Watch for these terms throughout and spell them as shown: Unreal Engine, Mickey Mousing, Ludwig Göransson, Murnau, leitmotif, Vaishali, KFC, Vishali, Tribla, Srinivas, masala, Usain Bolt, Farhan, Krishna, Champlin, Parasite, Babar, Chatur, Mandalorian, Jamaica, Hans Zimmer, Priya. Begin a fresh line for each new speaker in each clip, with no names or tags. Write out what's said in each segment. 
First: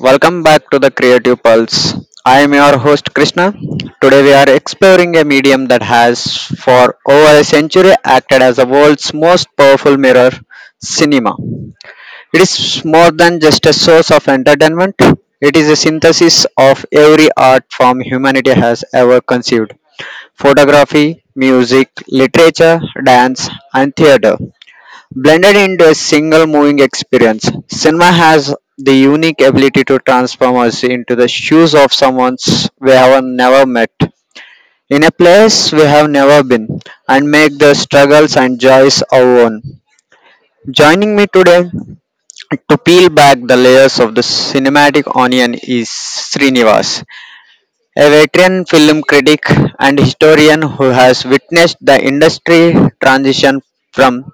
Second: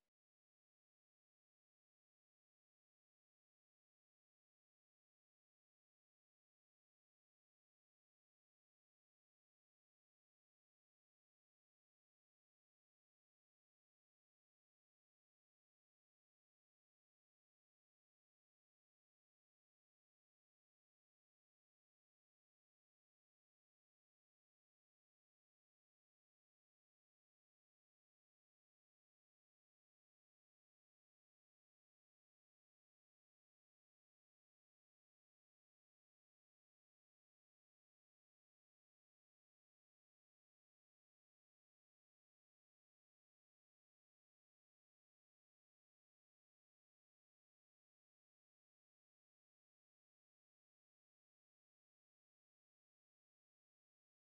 Welcome back to the Creative Pulse. I am your host Krishna. Today we are exploring a medium that has for over a century acted as the world's most powerful mirror, cinema. It is more than just a source of entertainment. It is a synthesis of every art form humanity has ever conceived. Photography, music, literature, dance, and theater. Blended into a single moving experience, cinema has the unique ability to transform us into the shoes of someone we have never met, in a place we have never been, and make the struggles and joys our own. Joining me today to peel back the layers of the cinematic onion is Srinivas, a veteran film critic and historian who has witnessed the industry transition from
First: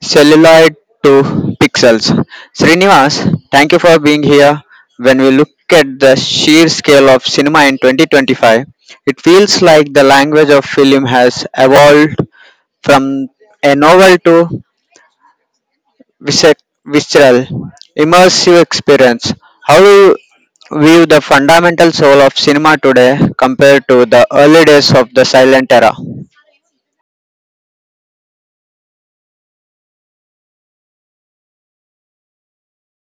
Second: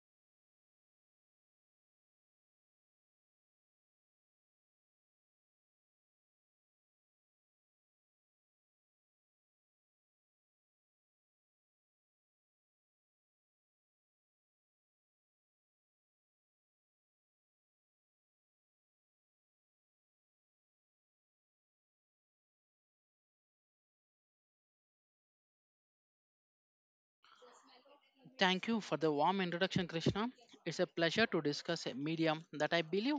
celluloid to pixels. Srinivas, thank you for being here. When we look at the sheer scale of cinema in 2025, it feels like the language of film has evolved from a novel to visce- visceral, immersive experience. How do you view the fundamental soul of cinema today compared to the early days of the silent era?
Thank you for the warm introduction, Krishna. It's a pleasure to discuss a medium that I believe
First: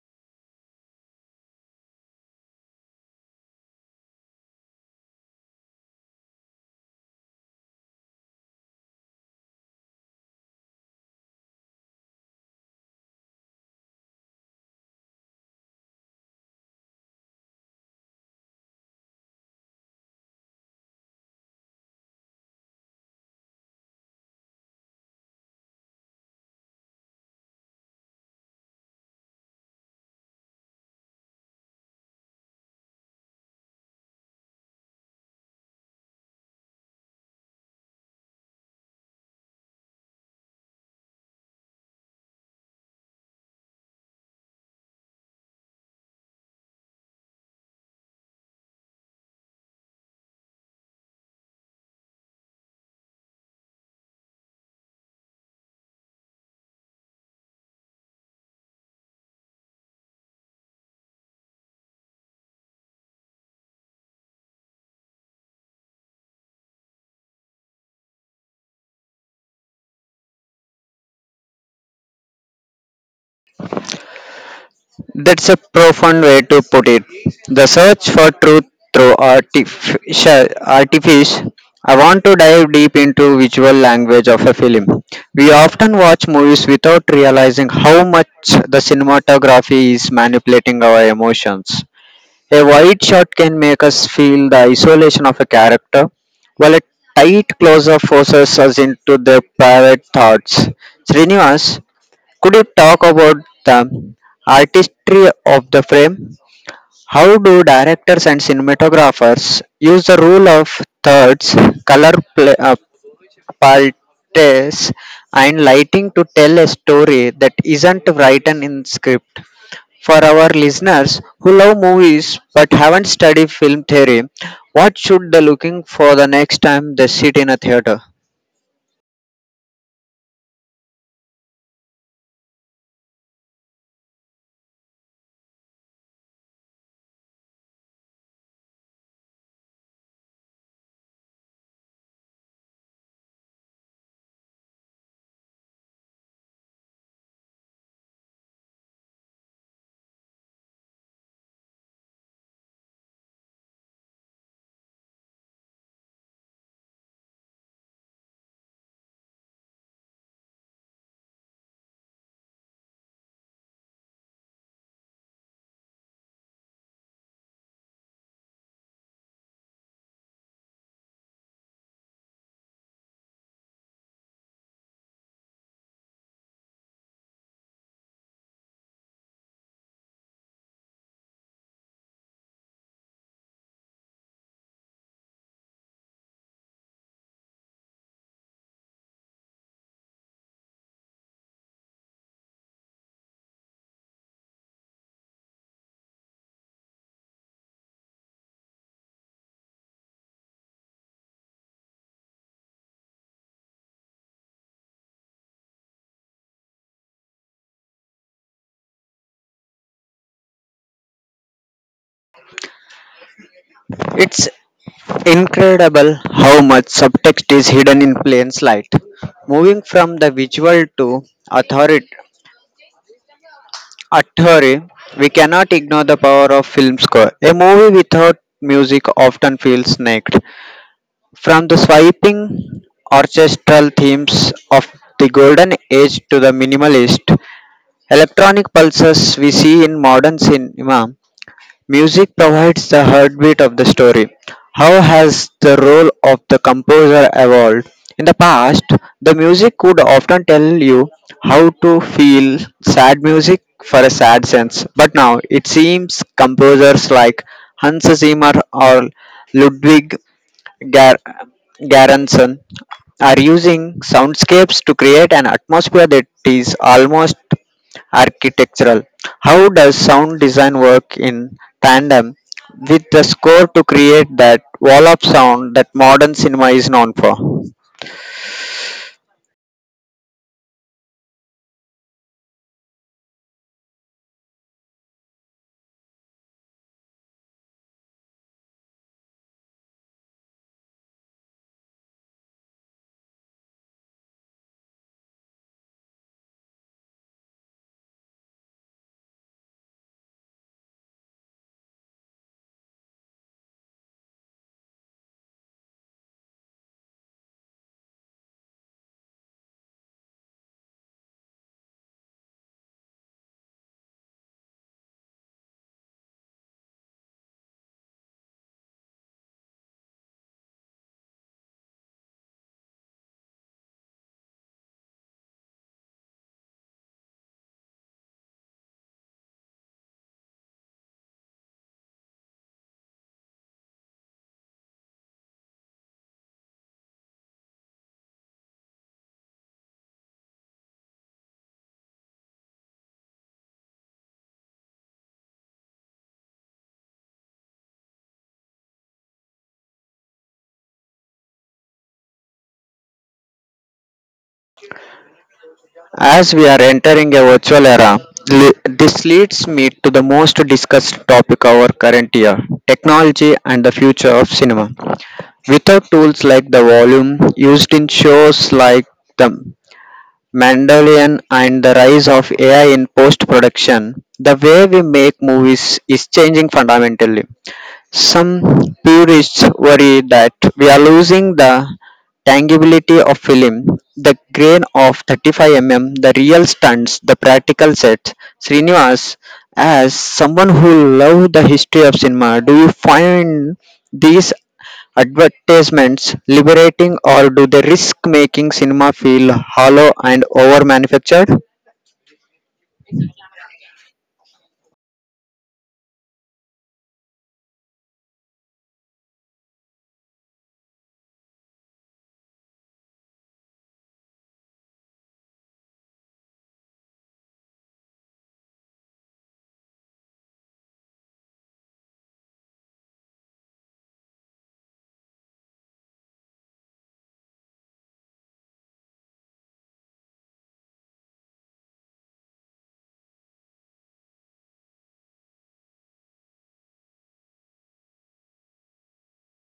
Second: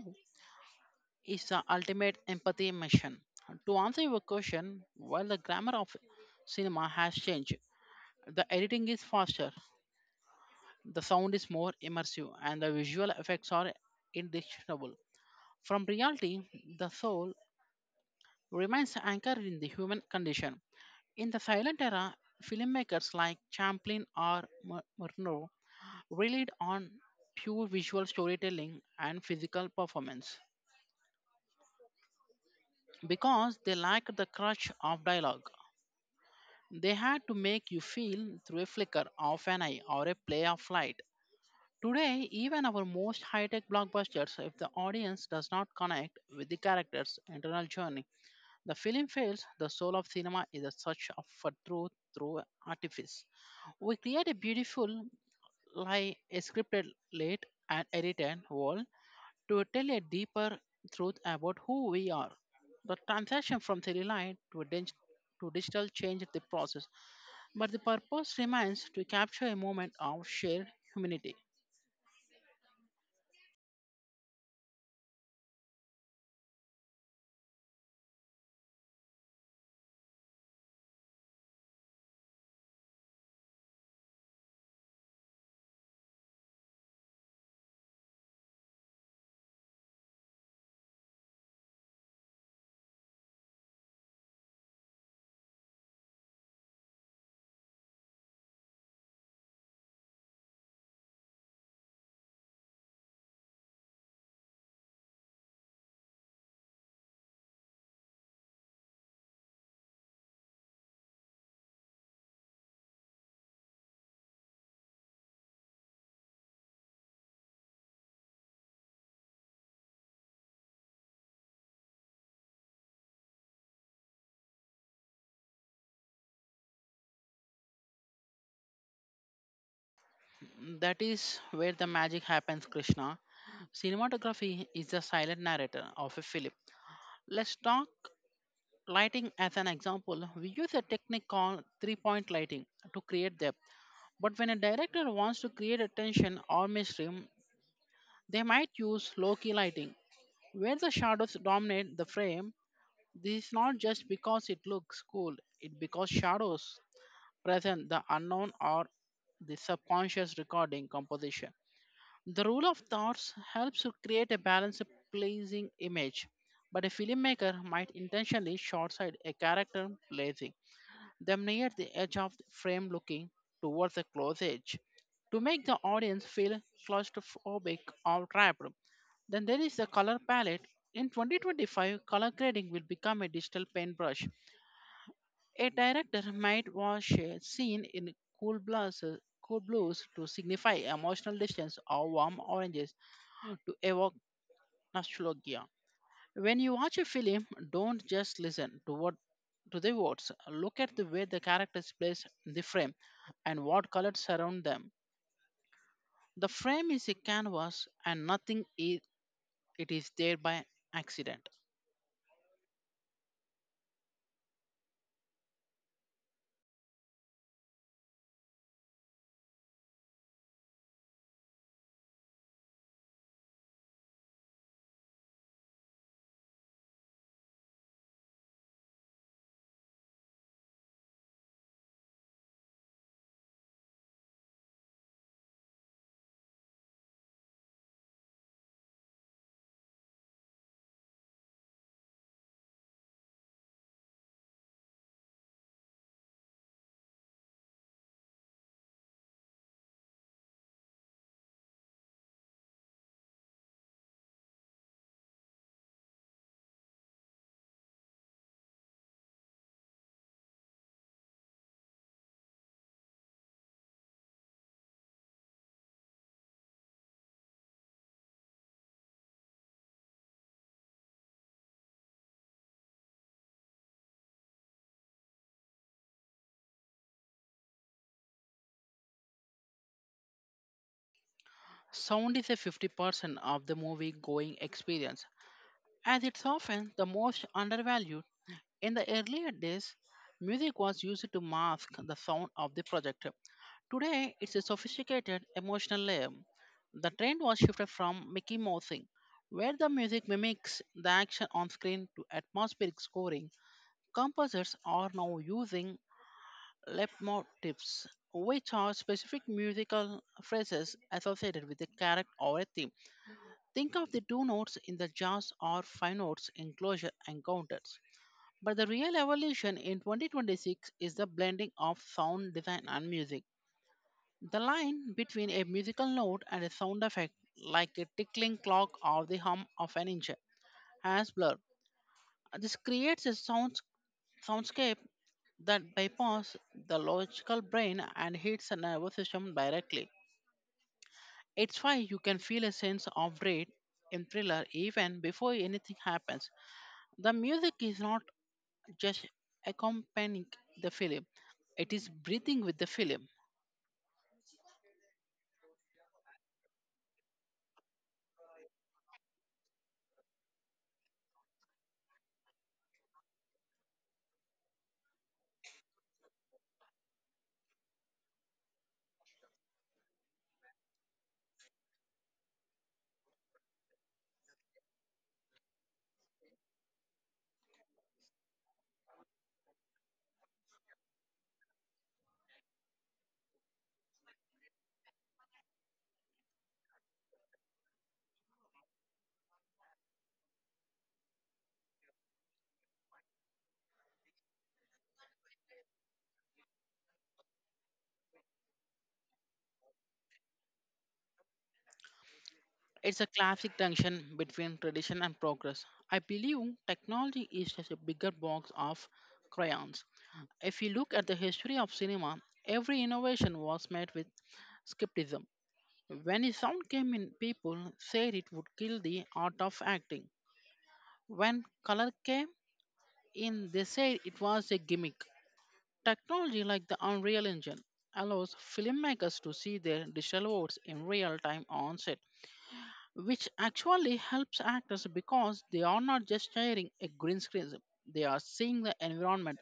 is the ultimate empathy mission. To answer your question, while the grammar of cinema has changed, the editing is faster, the sound is more immersive, and the visual effects are indistinguishable from reality, the soul remains anchored in the human condition. In the silent era, filmmakers like Champlin or Murnau relied on pure visual storytelling and physical performance because they lacked the crutch of dialogue. They had to make you feel through a flicker of an eye or a play of light. Today, even our most high tech blockbusters, if the audience does not connect with the character's internal journey, the film fails. The soul of cinema is a for truth through artifice. We create a beautiful, lie, a scripted, late, and edited world to tell a deeper truth about who we are. The transition from theory line to digital changed the process, but the purpose remains to capture a moment of shared humanity.
That's a profound way to put it. The search for truth through artificial artifice. I want to dive deep into visual language of a film. We often watch movies without realizing how much the cinematography is manipulating our emotions. A wide shot can make us feel the isolation of a character, while a tight close-up forces us into their private thoughts. Srinivas, could you talk about the artistry of the frame? How do directors and cinematographers use the rule of thirds, color pla- uh, palettes, and lighting to tell a story that isn't written in script? For our listeners who love movies but haven't studied film theory, what should they looking for the next time they sit in a theater?
That is where the magic happens, Krishna. Cinematography is the silent narrator of a film. Let's talk lighting as an example. We use a technique called 3 point lighting to create depth, but when a director wants to create attention or mystery, they might use low key lighting when the shadows dominate the frame. This is not just because it looks cool, it because shadows present the unknown or the subconscious recording composition. The rule of thoughts helps to create a balanced, pleasing image, but a filmmaker might intentionally short-sight a character blazing them near the edge of the frame looking towards the close edge to make the audience feel claustrophobic or trapped. Then there is the color palette. In 2025, color grading will become a digital paintbrush. A director might wash a scene in cool blues, cool blues to signify emotional distance or warm oranges to evoke nostalgia. When you watch a film, don't just listen to what to the words. Look at the way the characters place the frame and what colors surround them. The frame is a canvas and nothing is it is there by accident.
It's incredible how much subtext is hidden in plain sight. Moving from the visual to authority, authority, we cannot ignore the power of film score. A movie without music often feels naked. From the swiping orchestral themes of the golden age to the minimalist electronic pulses we see in modern cinema, music provides the heartbeat of the story. How has the role of the composer evolved? In the past, the music could often tell you how to feel sad music for a sad sense, but now it seems composers like Hans Zimmer or Ludwig Gar- Göransson are using soundscapes to create an atmosphere that is almost architectural. How does sound design work in tandem with the score to create that wall of sound that modern cinema is known for?
Sound is a 50% of the movie going experience as it's often the most undervalued. In the earlier days, music was used to mask the sound of the projector. Today, it's a sophisticated emotional layer. The trend was shifted from Mickey Mousing, where the music mimics the action on screen, to atmospheric scoring. Composers are now using leitmotifs, which are specific musical phrases associated with a character or a theme. Think of the two notes in the jazz or five notes in closure encounters. But the real evolution in 2026 is the blending of sound design and music. The line between a musical note and a sound effect, like a tickling clock or the hum of an engine, has blurred. This creates a soundscape that bypasses the logical brain and hits the nervous system directly. It's why you can feel a sense of dread in thriller even before anything happens. The music is not just accompanying the film. It is breathing with the film.
As we are entering a virtual era, this leads me to the most discussed topic of our current year, technology and the future of cinema. Without tools like the volume used in shows like the. Mandalorian and the rise of AI in post production, the way we make movies is changing fundamentally. Some purists worry that we are losing the tangibility of film, the grain of 35 mm, the real stunts, the practical sets. Srinivas, as someone who loves the history of cinema, do you find these advertisements liberating or do they risk making cinema feel hollow and over manufactured?
It's a classic tension between tradition and progress. I believe technology is just a bigger box of crayons. If you look at the history of cinema, every innovation was met with skepticism. When a sound came in, people said it would kill the art of acting. When color came in, they said it was a gimmick. Technology like the Unreal Engine allows filmmakers to see their digital works in real time on set, which actually helps actors because they are not just sharing a green screen, they are seeing the environment.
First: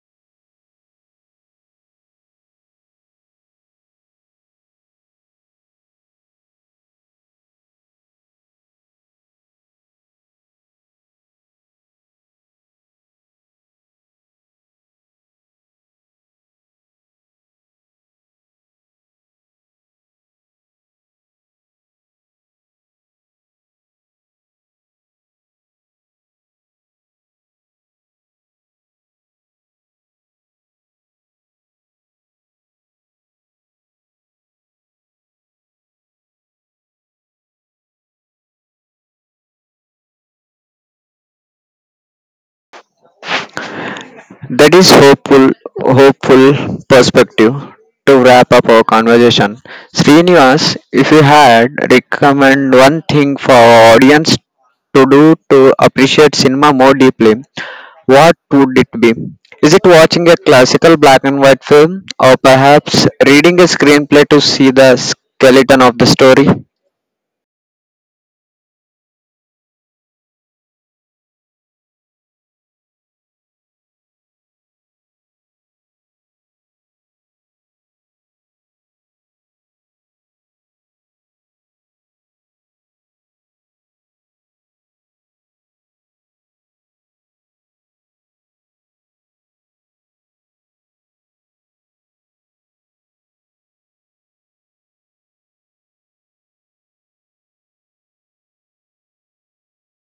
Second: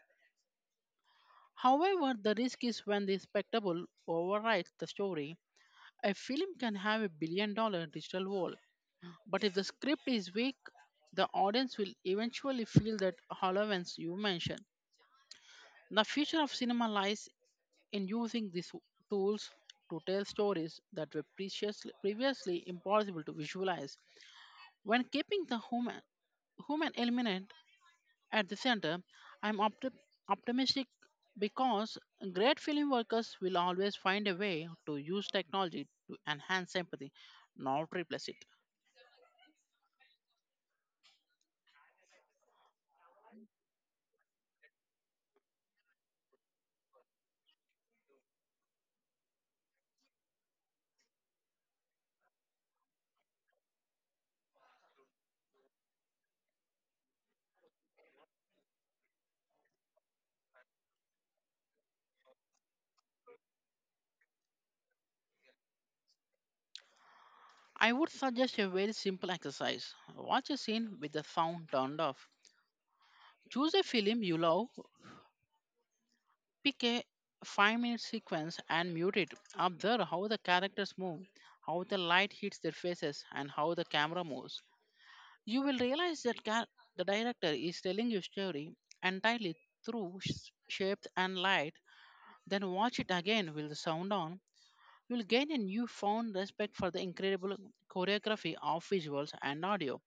However, the risk is when the spectacle overrides the story. A film can have a billion dollar digital world, but if the script is weak, the audience will eventually feel that hollowness you mentioned. The future of cinema lies in using these tools to tell stories that were previously impossible to visualize. When keeping the human element at the center, I'm opti- optimistic because great film workers will always find a way to use technology to enhance empathy, not replace it.
That is hopeful perspective. To wrap up our conversation, Srinivas, if you had recommend one thing for our audience to do to appreciate cinema more deeply, what would it be? Is it watching a classical black and white film, or perhaps reading a screenplay to see the skeleton of the story?
I would suggest a very simple exercise. Watch a scene with the sound turned off. Choose a film you love, pick a 5 minute sequence and mute it. Observe how the characters move, how the light hits their faces, and how the camera moves. You will realize that the director is telling your story entirely through shapes and light. Then watch it again with the sound on. You will gain a newfound respect for the incredible choreography of visuals and audio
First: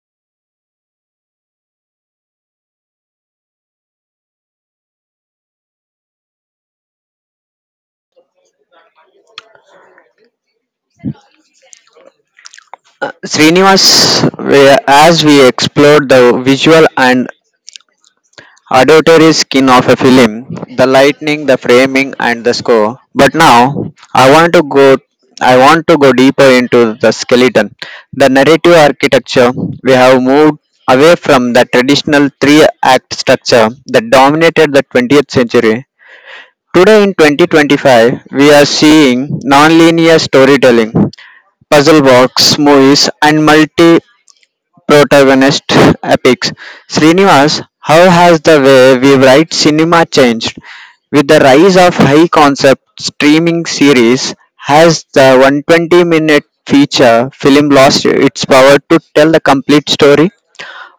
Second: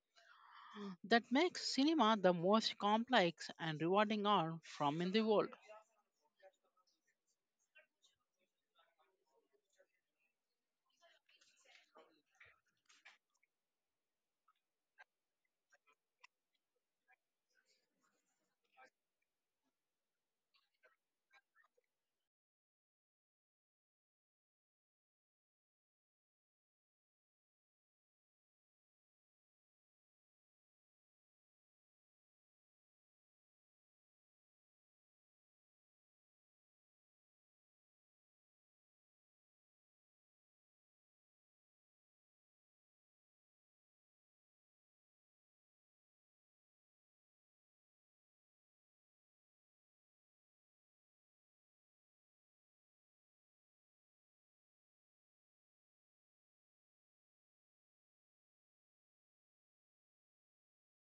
that makes cinema the most complex and rewarding art from in the world.
Srinivas, we- as we explored the visual and auditory skin of a film, the lighting, the framing, and the score. But now, I want to go. I want to go deeper into the skeleton, the narrative architecture. We have moved away from the traditional three-act structure that dominated the 20th century. Today, in 2025, we are seeing nonlinear storytelling, puzzle box movies, and multi protagonist epics. Srinivas, how has the way we write cinema changed? With the rise of high concept streaming series, has the 120-minute feature film lost its power to tell the complete story?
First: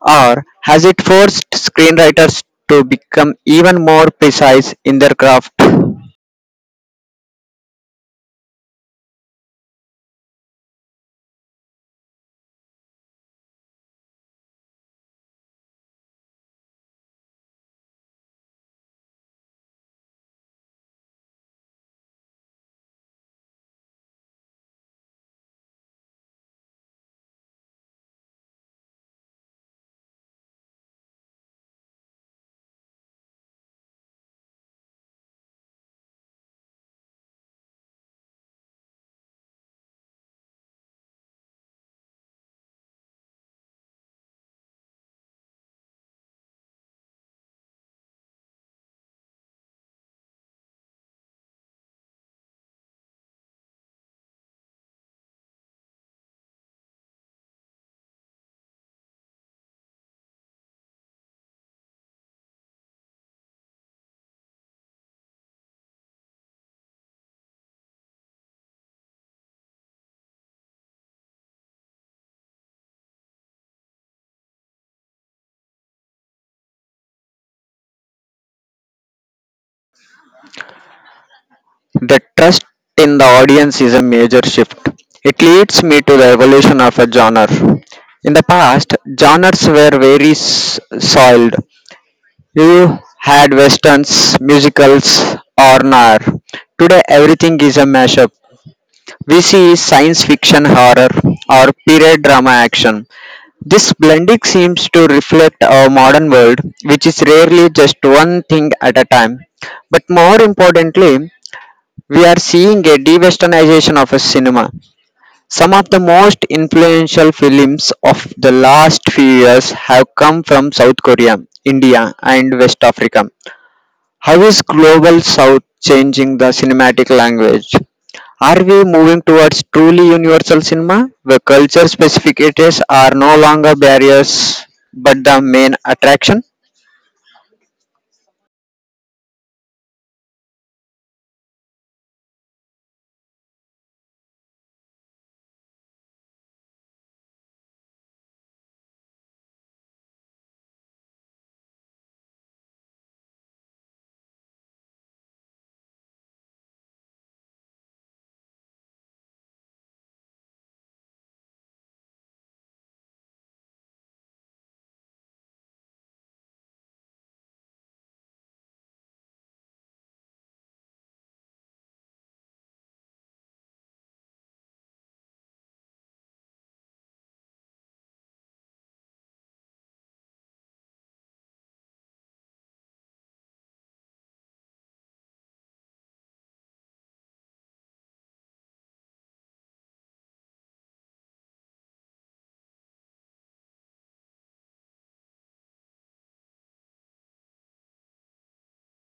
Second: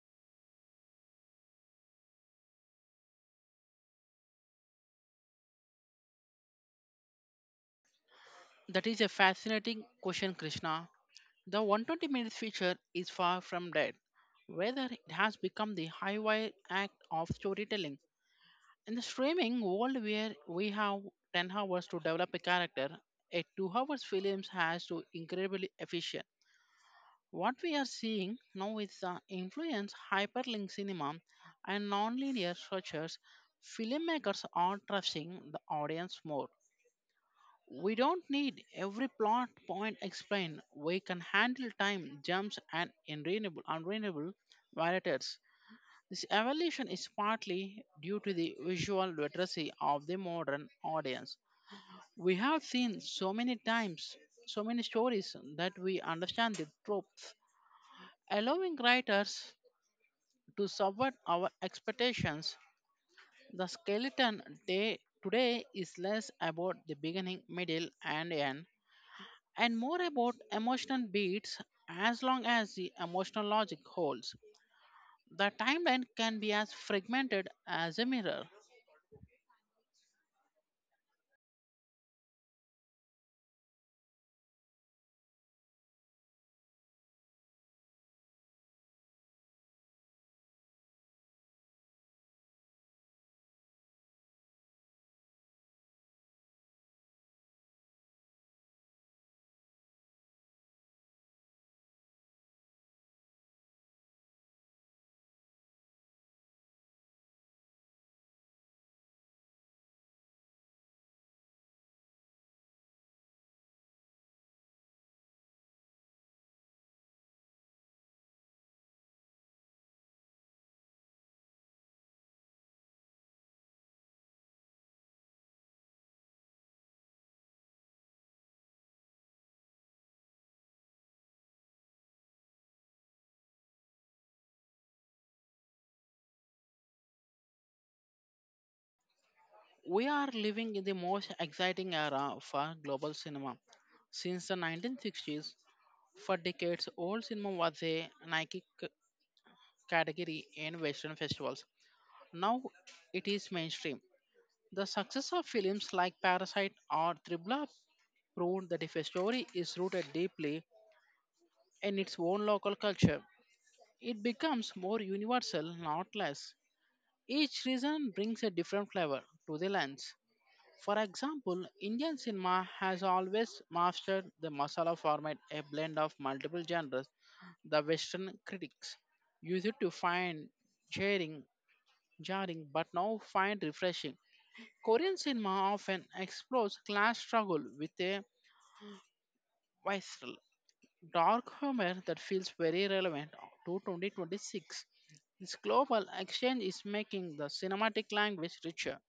Or has it forced screenwriters to become even more precise in their craft?
That is a fascinating question, Krishna. The 120 minutes feature is far from dead, whether it has become the highwire act of storytelling. In the streaming world where we have 10 hours to develop a character, a 2 hours film has to incredibly efficient. What we are seeing now is the influence hyperlink cinema and nonlinear structures. Filmmakers are trusting the audience more. We don't need every plot point explained. We can handle time jumps and unreliable violators. This evolution is partly due to the visual literacy of the modern audience. We have seen so many times, so many stories that we understand the tropes, allowing writers to subvert our expectations. The skeleton day today is less about the beginning, middle, and end and more about emotional beats as long as the emotional logic holds. The timeline can be as fragmented as a mirror.
The trust in the audience is a major shift. It leads me to the evolution of a genre. In the past, genres were very soiled. You had westerns, musicals, or noir. Today, everything is a mashup. We see science fiction horror or period drama action. This blending seems to reflect our modern world, which is rarely just one thing at a time. But more importantly, we are seeing a de-westernization of a cinema. Some of the most influential films of the last few years have come from South Korea, India, and West Africa. How is Global South changing the cinematic language? Are we moving towards truly universal cinema, where culture specificities are no longer barriers but the main attraction?
We are living in the most exciting era for global cinema. Since the 1960s, for decades, old cinema was a category in Western festivals. Now it is mainstream. The success of films like Parasite or Tribla proved that if a story is rooted deeply in its own local culture, it becomes more universal, not less. Each region brings a different flavor to the lunch. For example, Indian cinema has always mastered the masala format, a blend of multiple genres. The Western critics used to find jarring, jarring, but now find refreshing. Korean cinema often explores class struggle with a visceral dark humor that feels very relevant to 2026. This global exchange is making the cinematic language richer.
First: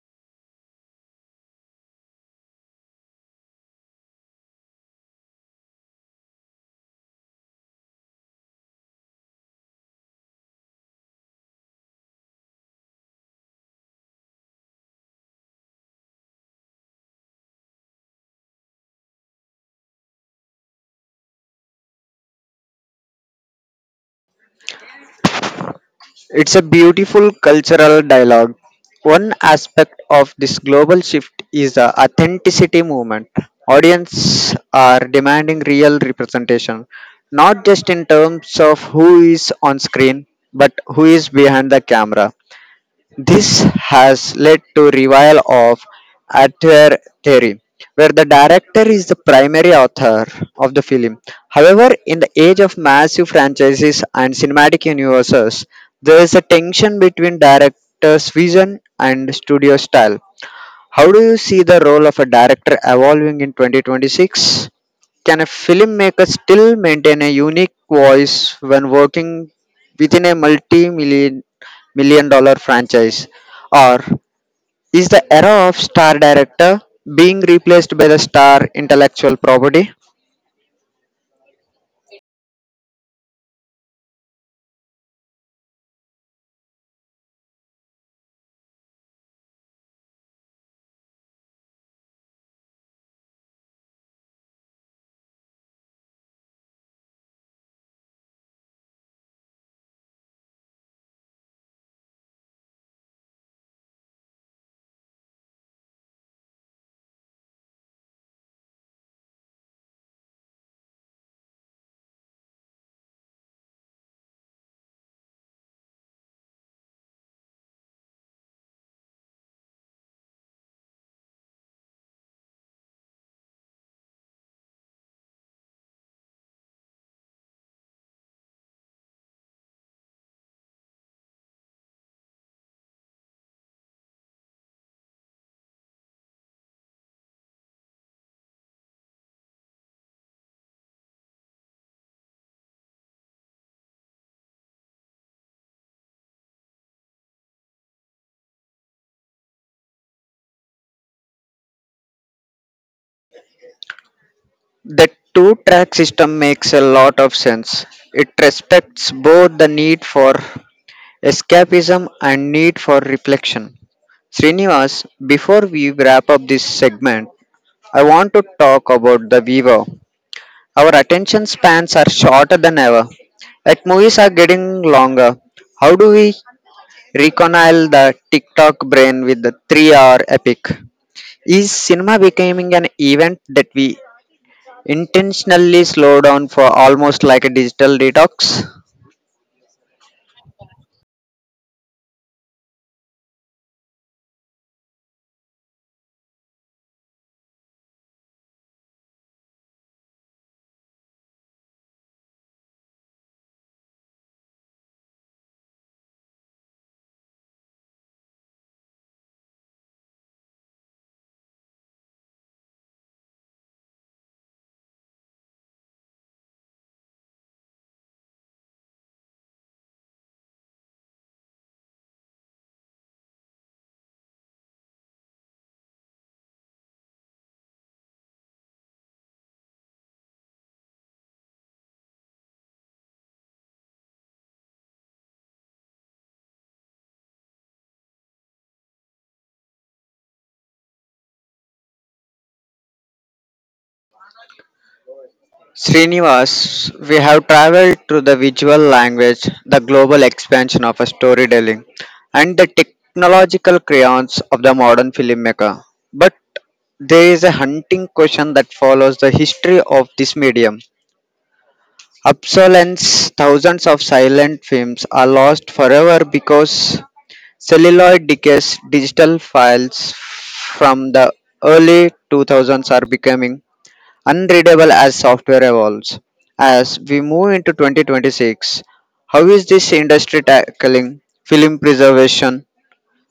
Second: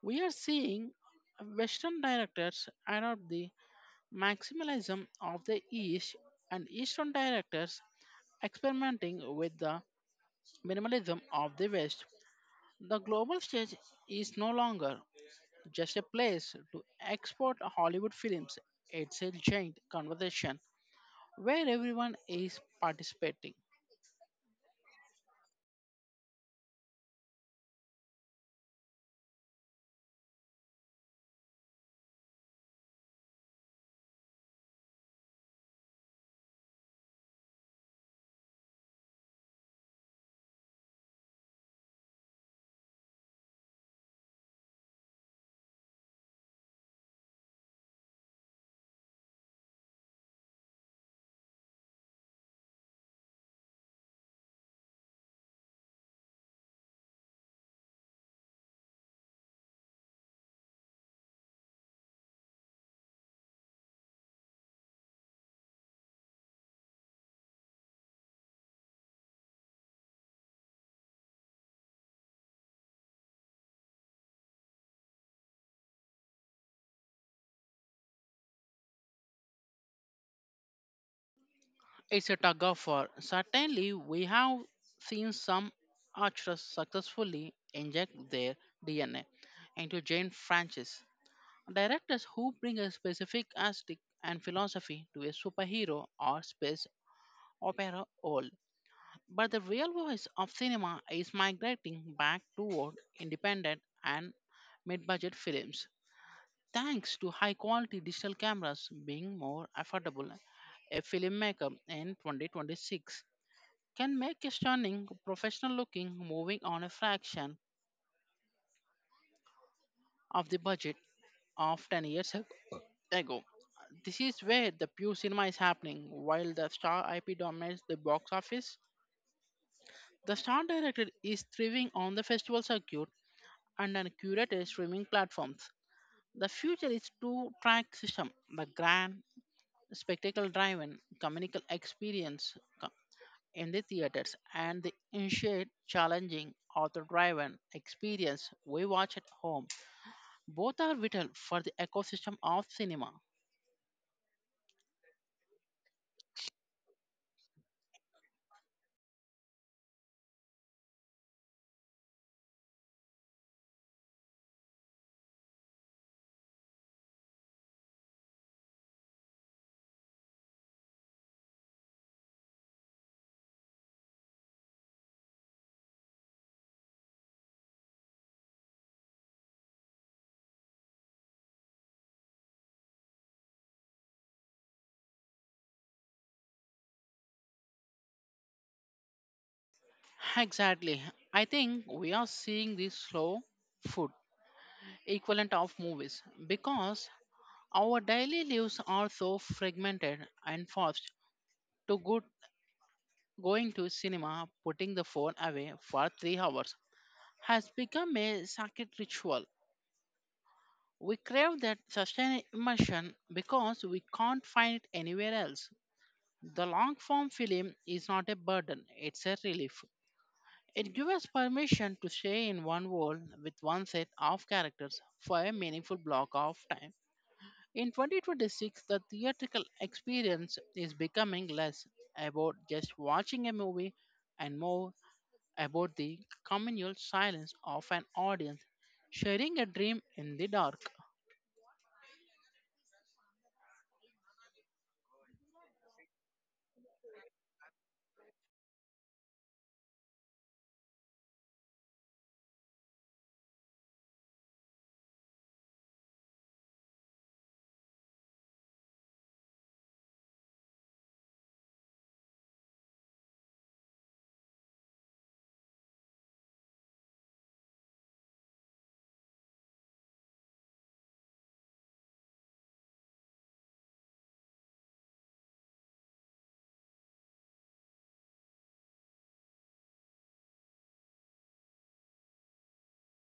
We are seeing Western directors adopt the maximalism of the East and Eastern directors experimenting with the minimalism of the West. The global stage is no longer just a place to export Hollywood films, it's a giant conversation where everyone is participating.
It's a beautiful cultural dialogue. One aspect of this global shift is the authenticity movement. Audiences are demanding real representation, not just in terms of who is on screen, but who is behind the camera. This has led to revival of auteur theory, where the director is the primary author of the film. However, in the age of massive franchises and cinematic universes, there is a tension between director's vision and studio style. How do you see the role of a director evolving in 2026? Can a filmmaker still maintain a unique voice when working within a multi-million million dollar franchise? Or is the era of star director being replaced by the star intellectual property?
It's a tug of war. Certainly, we have seen some archers successfully inject their DNA into giant franchises. Directors who bring a specific aesthetic and philosophy to a superhero or space opera all. But the real voice of cinema is migrating back toward independent and mid budget films. Thanks to high quality digital cameras being more affordable, a filmmaker in 2026 can make a stunning, professional looking moving on a fraction of the budget of ago. This is where the pure cinema is happening. While the star IP dominates the box office, the star director is thriving on the festival circuit and on curated streaming platforms. The future is two track system, the grand, spectacle driven, communal experience in the theaters and the initiate challenging author driven experience we watch at home. Both are vital for the ecosystem of cinema.
The two track system makes a lot of sense. It respects both the need for escapism and need for reflection. Srinivas, before we wrap up this segment, I want to talk about the viewer. Our attention spans are shorter than ever. Yet movies are getting longer. How do we reconcile the TikTok brain with the three-hour epic? Is cinema becoming an event that we intentionally slow down for almost like a digital detox?
Exactly. I think we are seeing the slow food equivalent of movies because our daily lives are so fragmented and fast. To good going to cinema, putting the phone away for 3 hours has become a sacred ritual. We crave that sustained immersion because we can't find it anywhere else. The long form film is not a burden, it's a relief. It gives us permission to stay in one world with one set of characters for a meaningful block of time. In 2026, the theatrical experience is becoming less about just watching a movie and more about the communal silence of an audience sharing a dream in the dark.
Srinivas, we have traveled through the visual language, the global expansion of storytelling, and the technological crayons of the modern filmmaker. But there is a hunting question that follows the history of this medium. Obsolescence, thousands of silent films are lost forever because celluloid decays, digital files from the early 2000s are becoming unreadable as software evolves. As we move into 2026, how is this industry tackling film preservation?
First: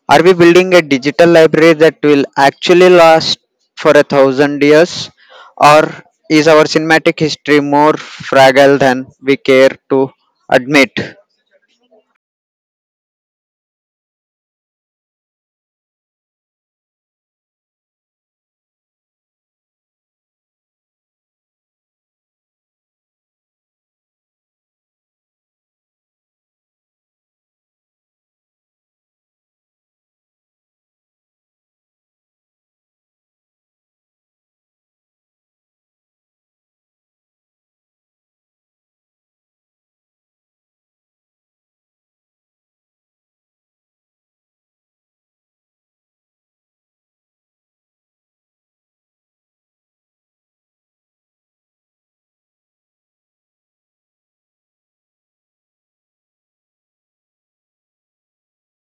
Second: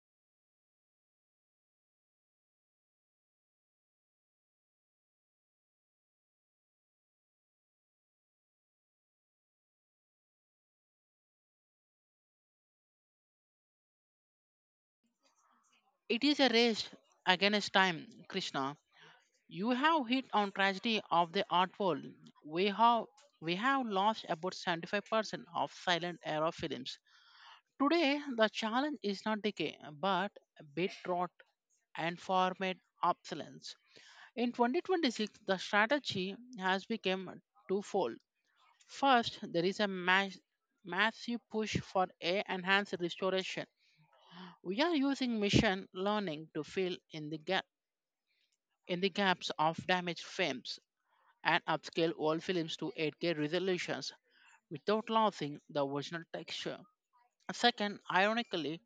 Are we building a digital library that will actually last for a thousand years? Or is our cinematic history more fragile than we care to admit?
It is a race against time, Krishna. You have hit on tragedy of the art world. We have we have lost about 75% of silent era films. Today, the challenge is not decay, but bit rot and format obsolescence. In 2026, the strategy has become twofold. First, there is a massive push for a enhanced restoration. We are using machine learning to fill in the gaps in the gaps of damaged films and upscale old films to 8K resolutions without losing the original texture. Second, ironically,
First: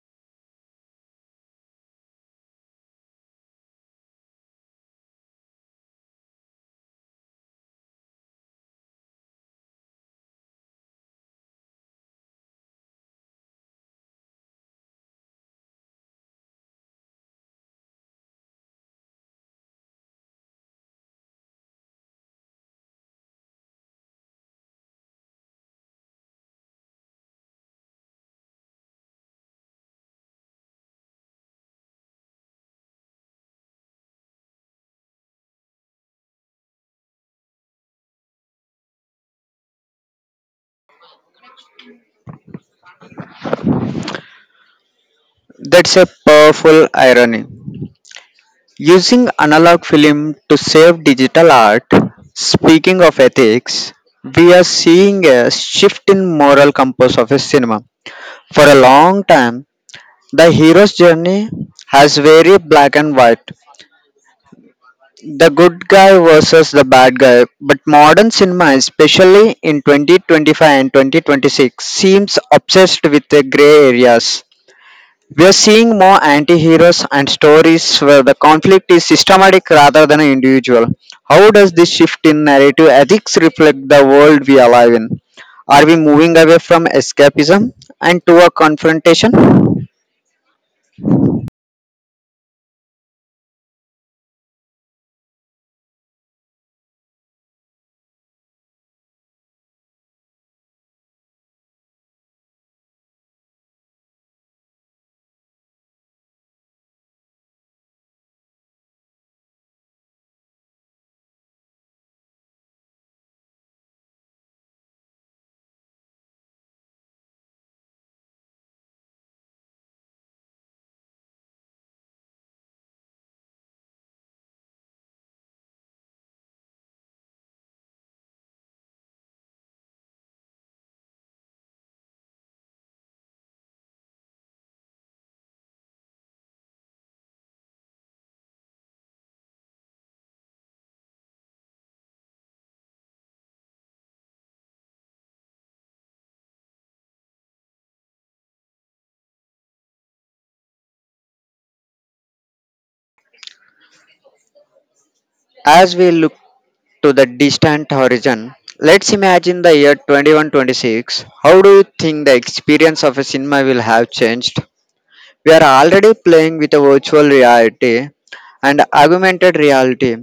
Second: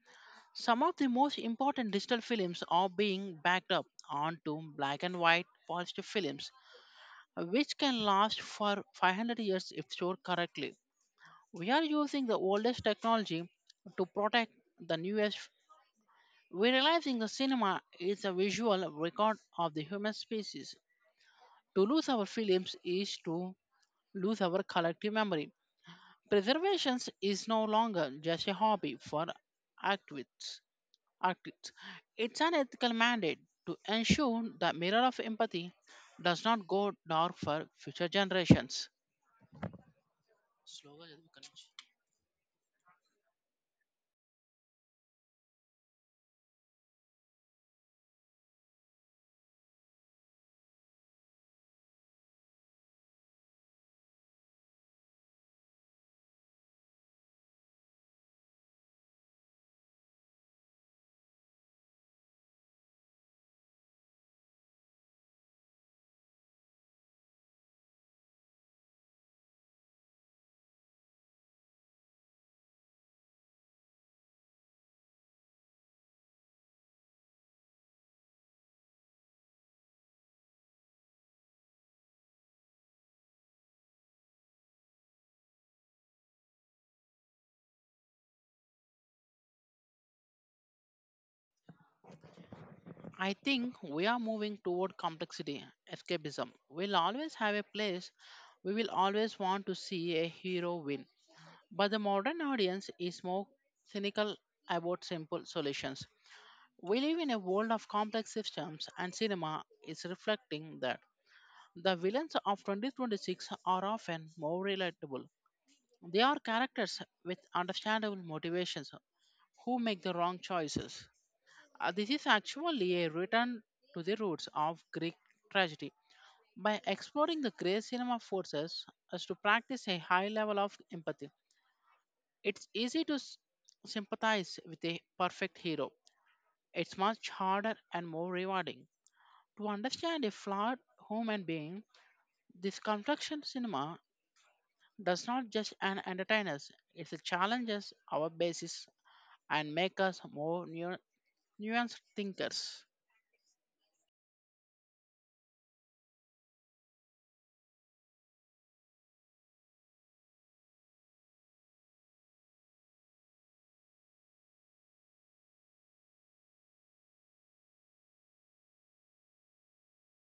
some of the most important digital films are being backed up onto black and white positive films, which can last for 500 years if stored correctly. We are using the oldest technology to protect the newest. We're realizing the cinema is a visual record of the human species. To lose our films is to lose our collective memory. Preservation is no longer just a hobby for activists. activists. It's an ethical mandate to ensure the mirror of empathy does not go dark for future generations.
That's a powerful irony. Using analog film to save digital art, speaking of ethics, we are seeing a shift in moral compass of a cinema. For a long time, the hero's journey has very black and white. The good guy versus the bad guy, but modern cinema, especially in 2025 and 2026, seems obsessed with the gray areas. We are seeing more anti-heroes and stories where the conflict is systematic rather than individual. How does this shift in narrative ethics reflect the world we alive in? Are we moving away from escapism and to a confrontation?
I think we are moving toward complexity, escapism. We'll always have a place, we will always want to see a hero win. But the modern audience is more cynical about simple solutions. We live in a world of complex systems, and cinema is reflecting that. The villains of 2026 are often more relatable. They are characters with understandable motivations who make the wrong choices. This is actually a return to the roots of Greek tragedy. By exploring the grey, cinema forces us to practice a high level of empathy. It's easy to sympathize with a perfect hero. It's much harder and more rewarding to understand a flawed human being. This construction cinema does not just an entertain us, it challenges our basis and make us more nuanced thinkers.
As we look to the distant horizon, let's imagine the year 2126. How do you think the experience of a cinema will have changed? We are already playing with a virtual reality and augmented reality.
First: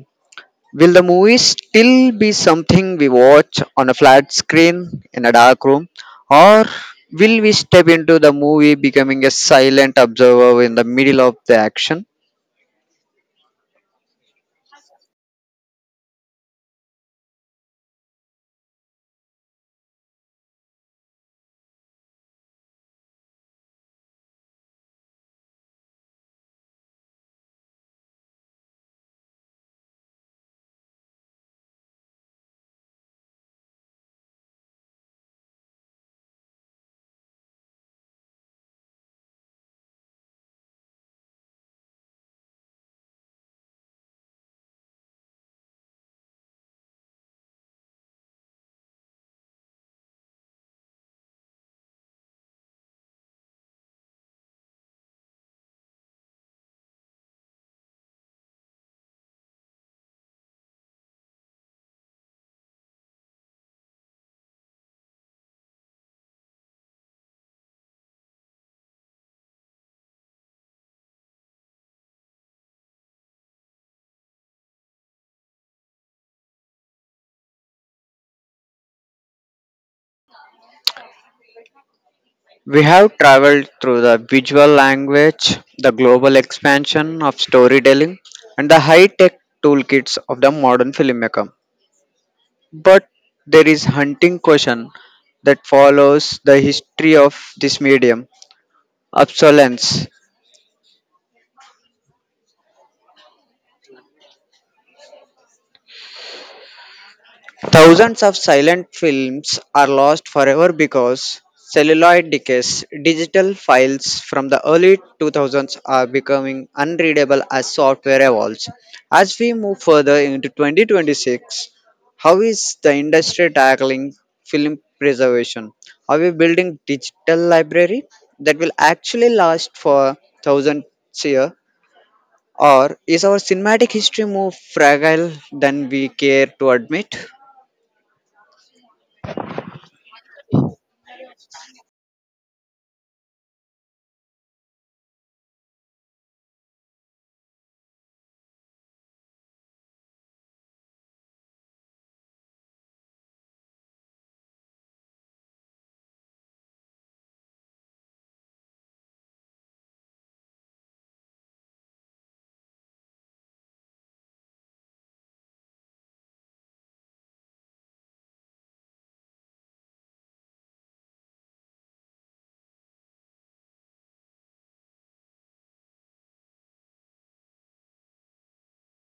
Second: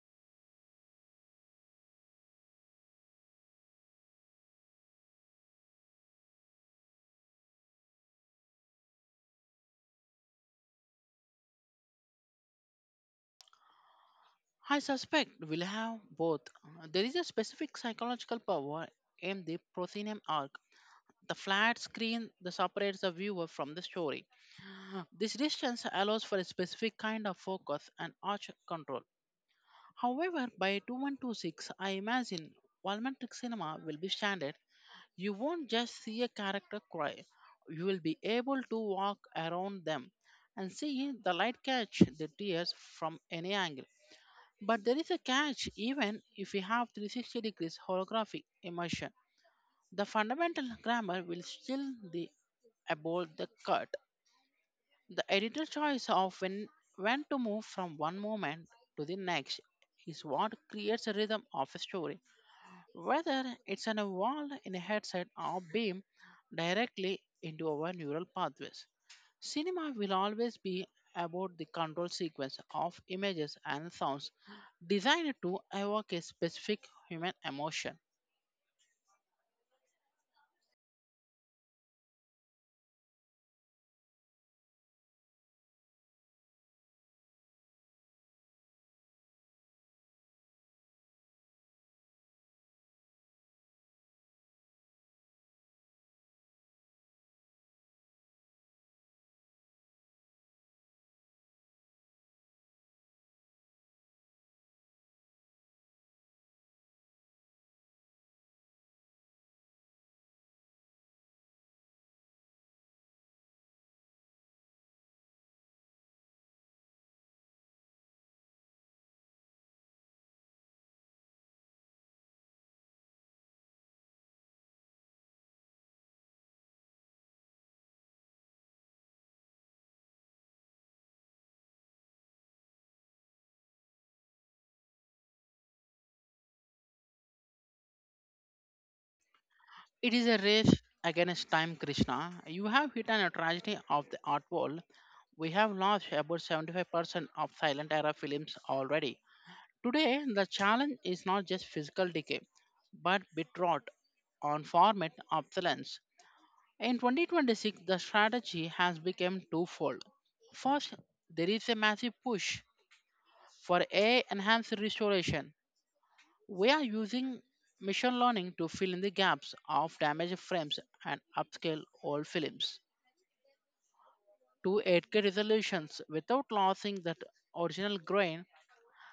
Will the movie still be something we watch on a flat screen in a dark room, or will we step into the movie becoming a silent observer in the middle of the action?
I suspect we'll have both. There is a specific psychological power in the proscenium arc. The flat screen that separates the viewer from the story. This distance allows for a specific kind of focus and arch control. However, by 2126, I imagine Walmantic cinema will be standard. You won't just see a character cry, you will be able to walk around them and see the light catch the tears from any angle. But there is a catch even if we have 360 degrees holographic immersion. The fundamental grammar will still be above the cut. The editor choice of when to move from one moment to the next is what creates a rhythm of a story, whether it's an wall in a headset or beam directly into our neural pathways. Cinema will always be about the control sequence of images and sounds designed to evoke a specific human emotion.
We have traveled through the visual language, the global expansion of storytelling, and the high tech toolkits of the modern filmmaker. But there is hunting question that follows the history of this medium, obsolescence. Thousands of silent films are lost forever because celluloid decays. Digital files from the early 2000s are becoming unreadable as software evolves. As we move further into 2026, how is the industry tackling film preservation? Are we building digital library that will actually last for thousands years? Or is our cinematic history more fragile than we care to admit?
It is a race against time, Krishna. You have hit on a tragedy of the art world. We have lost about 75% of silent era films already. Today, the challenge is not just physical decay, but bit rot on format obsolescence. In 2026, the strategy has become twofold. First, there is a massive push for AI enhanced restoration. We are using machine learning to fill in the gaps of damaged frames and upscale old films to 8K resolutions without losing that original grain.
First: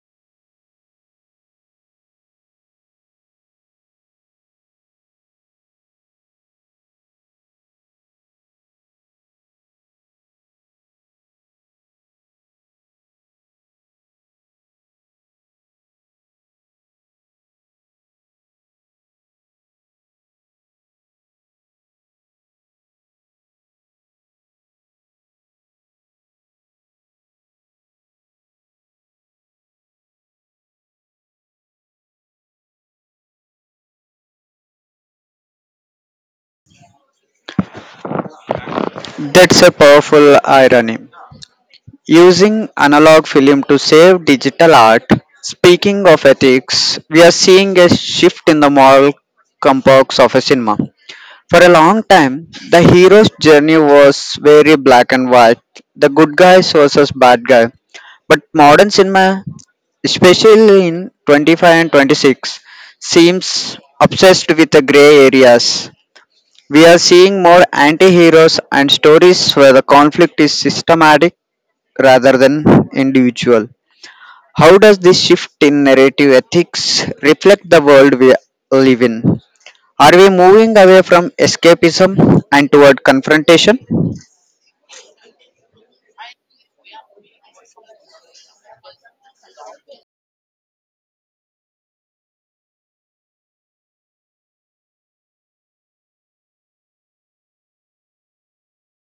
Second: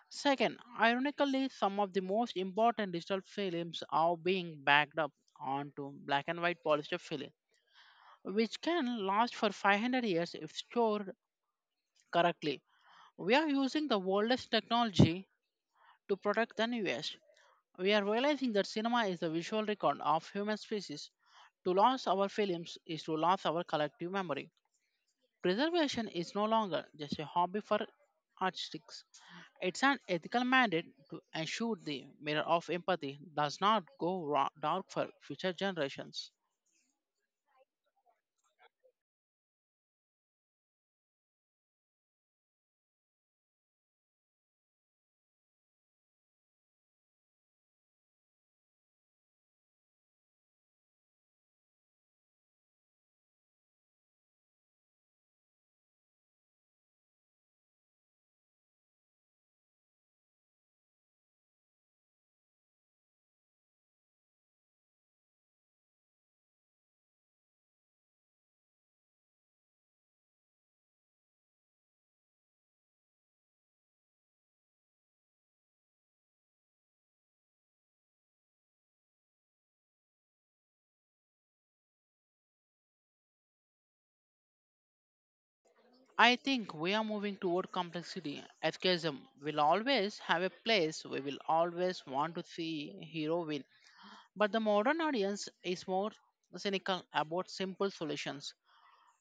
Second, ironically, some of the most important digital films are being backed up onto black and white polyester film, which can last for 500 years if stored correctly. We are using the oldest technology to protect the newest. We are realizing that cinema is the visual record of human species. To lose our films is to lose our collective memory. Preservation is no longer just a hobby for artists. It's an ethical mandate to ensure the mirror of empathy does not go dark for future generations.
That's a powerful irony. Using analog film to save digital art. Speaking of ethics, we are seeing a shift in the moral complex of a cinema. For a long time, the hero's journey was very black and white, the good guys versus bad guy. But modern cinema, especially in 25 and 26, seems obsessed with the gray areas. We are seeing more anti-heroes and stories where the conflict is systematic rather than individual. How does this shift in narrative ethics reflect the world we live in? Are we moving away from escapism and toward confrontation?
I think we are moving toward complexity. Escapism will always have a place. We will always want to see hero win. But the modern audience is more cynical about simple solutions.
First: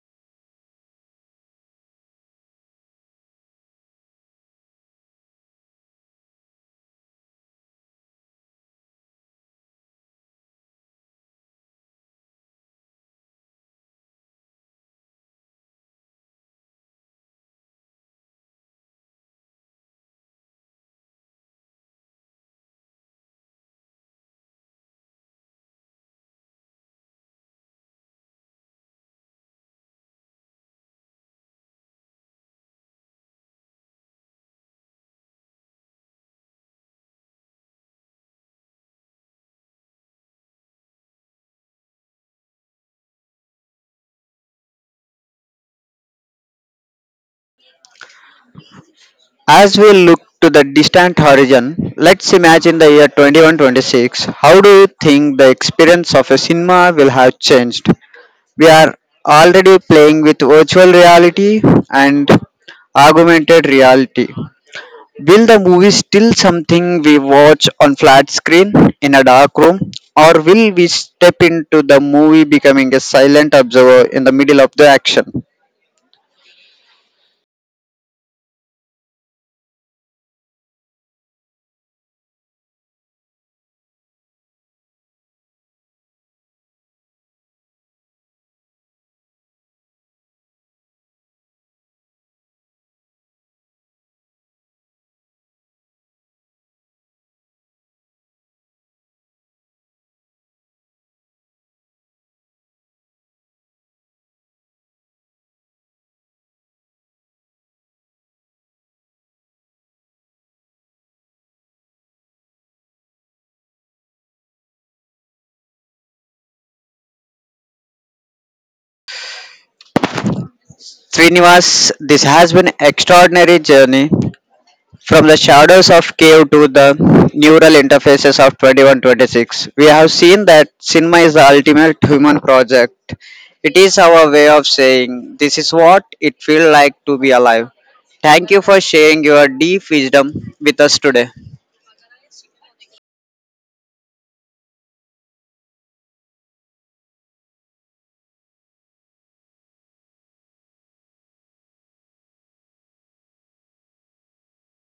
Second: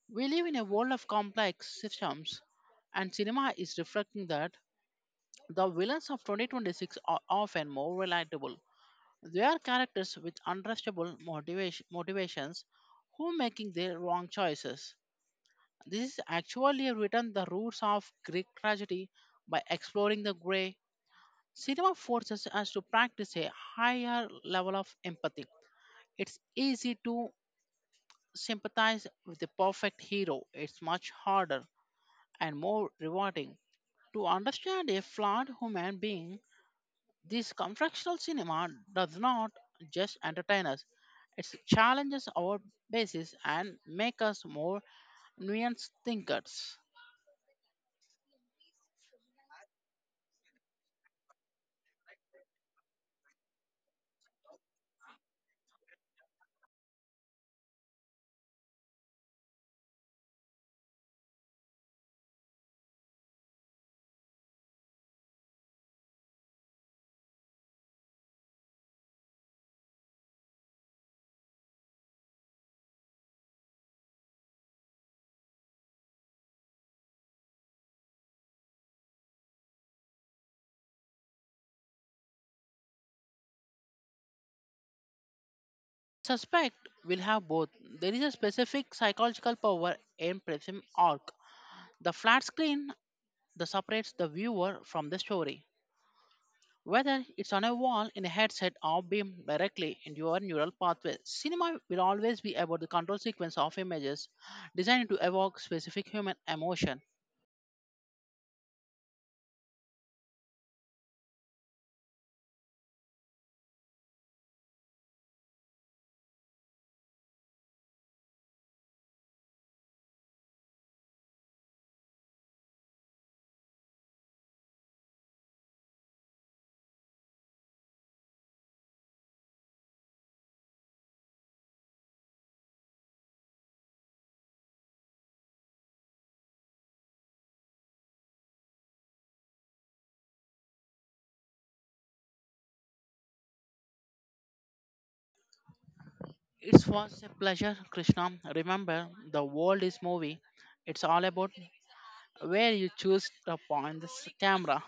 We live in a world of complex systems, and cinema is reflecting that. The villains of 2026 are often more relatable. They are characters with motivations who making their wrong choices. This is actually written the roots of Greek tragedy by exploring the grey. Cinema forces us to practice a higher level of empathy. It's easy to sympathize with the perfect hero. It's much harder and more rewarding to understand a flawed human being. This confrontational cinema does not just entertain us, it challenges our basis and makes us more nuanced thinkers.
As we look to the distant horizon, let's imagine the year 2126. How do you think the experience of a cinema will have changed? We are already playing with virtual reality and augmented reality. Will the movie still something we watch on flat screen in a dark room, or will we step into the movie becoming a silent observer in the middle of the action?
Suspect will have both. There is a specific psychological power in Prism Arc. The flat screen that separates the viewer from the story. Whether it's on a wall, in a headset, or beamed directly into your neural pathway, cinema will always be about the control sequence of images designed to evoke specific human emotion.
Srinivas, this has been extraordinary journey. From the shadows of cave to the neural interfaces of 2126, we have seen that cinema is the ultimate human project. It is our way of saying this is what it feels like to be alive. Thank you for sharing your deep wisdom with us today.
It was a pleasure, Krishna. Remember, the world is movie. It's all about where you choose to point this camera.